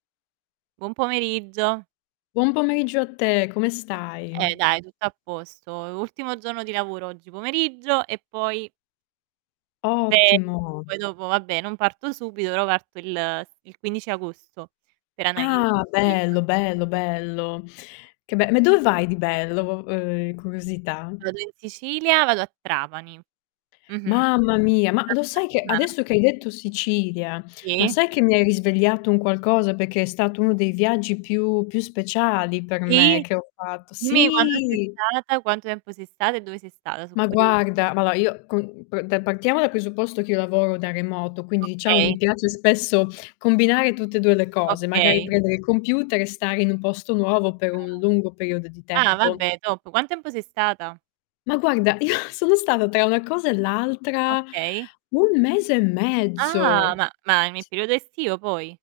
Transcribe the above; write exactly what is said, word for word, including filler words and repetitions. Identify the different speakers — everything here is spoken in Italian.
Speaker 1: Buon pomeriggio.
Speaker 2: Buon pomeriggio a te, come
Speaker 1: Eh,
Speaker 2: stai?
Speaker 1: dai tutto a posto. E ultimo giorno di lavoro oggi pomeriggio e poi ferie.
Speaker 2: Ottimo.
Speaker 1: Poi dopo vabbè non parto subito, però parto il s il quindici agosto per anda
Speaker 2: Ah,
Speaker 1: [unintelligible]
Speaker 2: bello, bello, bello. Che be ma dove vai di bello, v uhm, curiosità?
Speaker 1: Vado in Sicilia, vado a Trapani. Mh-mh.
Speaker 2: Mamma mia, ma lo sai che
Speaker 1: [unintelligible]
Speaker 2: adesso che hai detto Sicilia, ma
Speaker 1: Sì.
Speaker 2: sai che mi hai risvegliato un qualcosa, perché è stato uno dei viaggi più più speciali per me
Speaker 1: Sì
Speaker 2: che ho fatto
Speaker 1: dimmi quando sei
Speaker 2: sì!
Speaker 1: stata, quanto tempo sei stata e dove sei stata, so'
Speaker 2: Ma
Speaker 1: curio
Speaker 2: guarda, ma alloa io co mhmm, de partiamo dal presupposto che io lavoro da remoto, quindi diciamo
Speaker 1: Okay.
Speaker 2: mi piace spesso combinare tutte e due le cose, magari
Speaker 1: Okay.
Speaker 2: prendere il computer e stare in un posto nuovo per
Speaker 1: Ah.
Speaker 2: un lungo periodo di
Speaker 1: Ah,
Speaker 2: tempo.
Speaker 1: vabbè top, quan tempo sei stata?
Speaker 2: Ma guarda io sono stata tra una cosa e l'altra
Speaker 1: Okay.
Speaker 2: un mese e
Speaker 1: Ah,
Speaker 2: mezzo.
Speaker 1: ma ma nel
Speaker 2: S
Speaker 1: periodo estivo poi?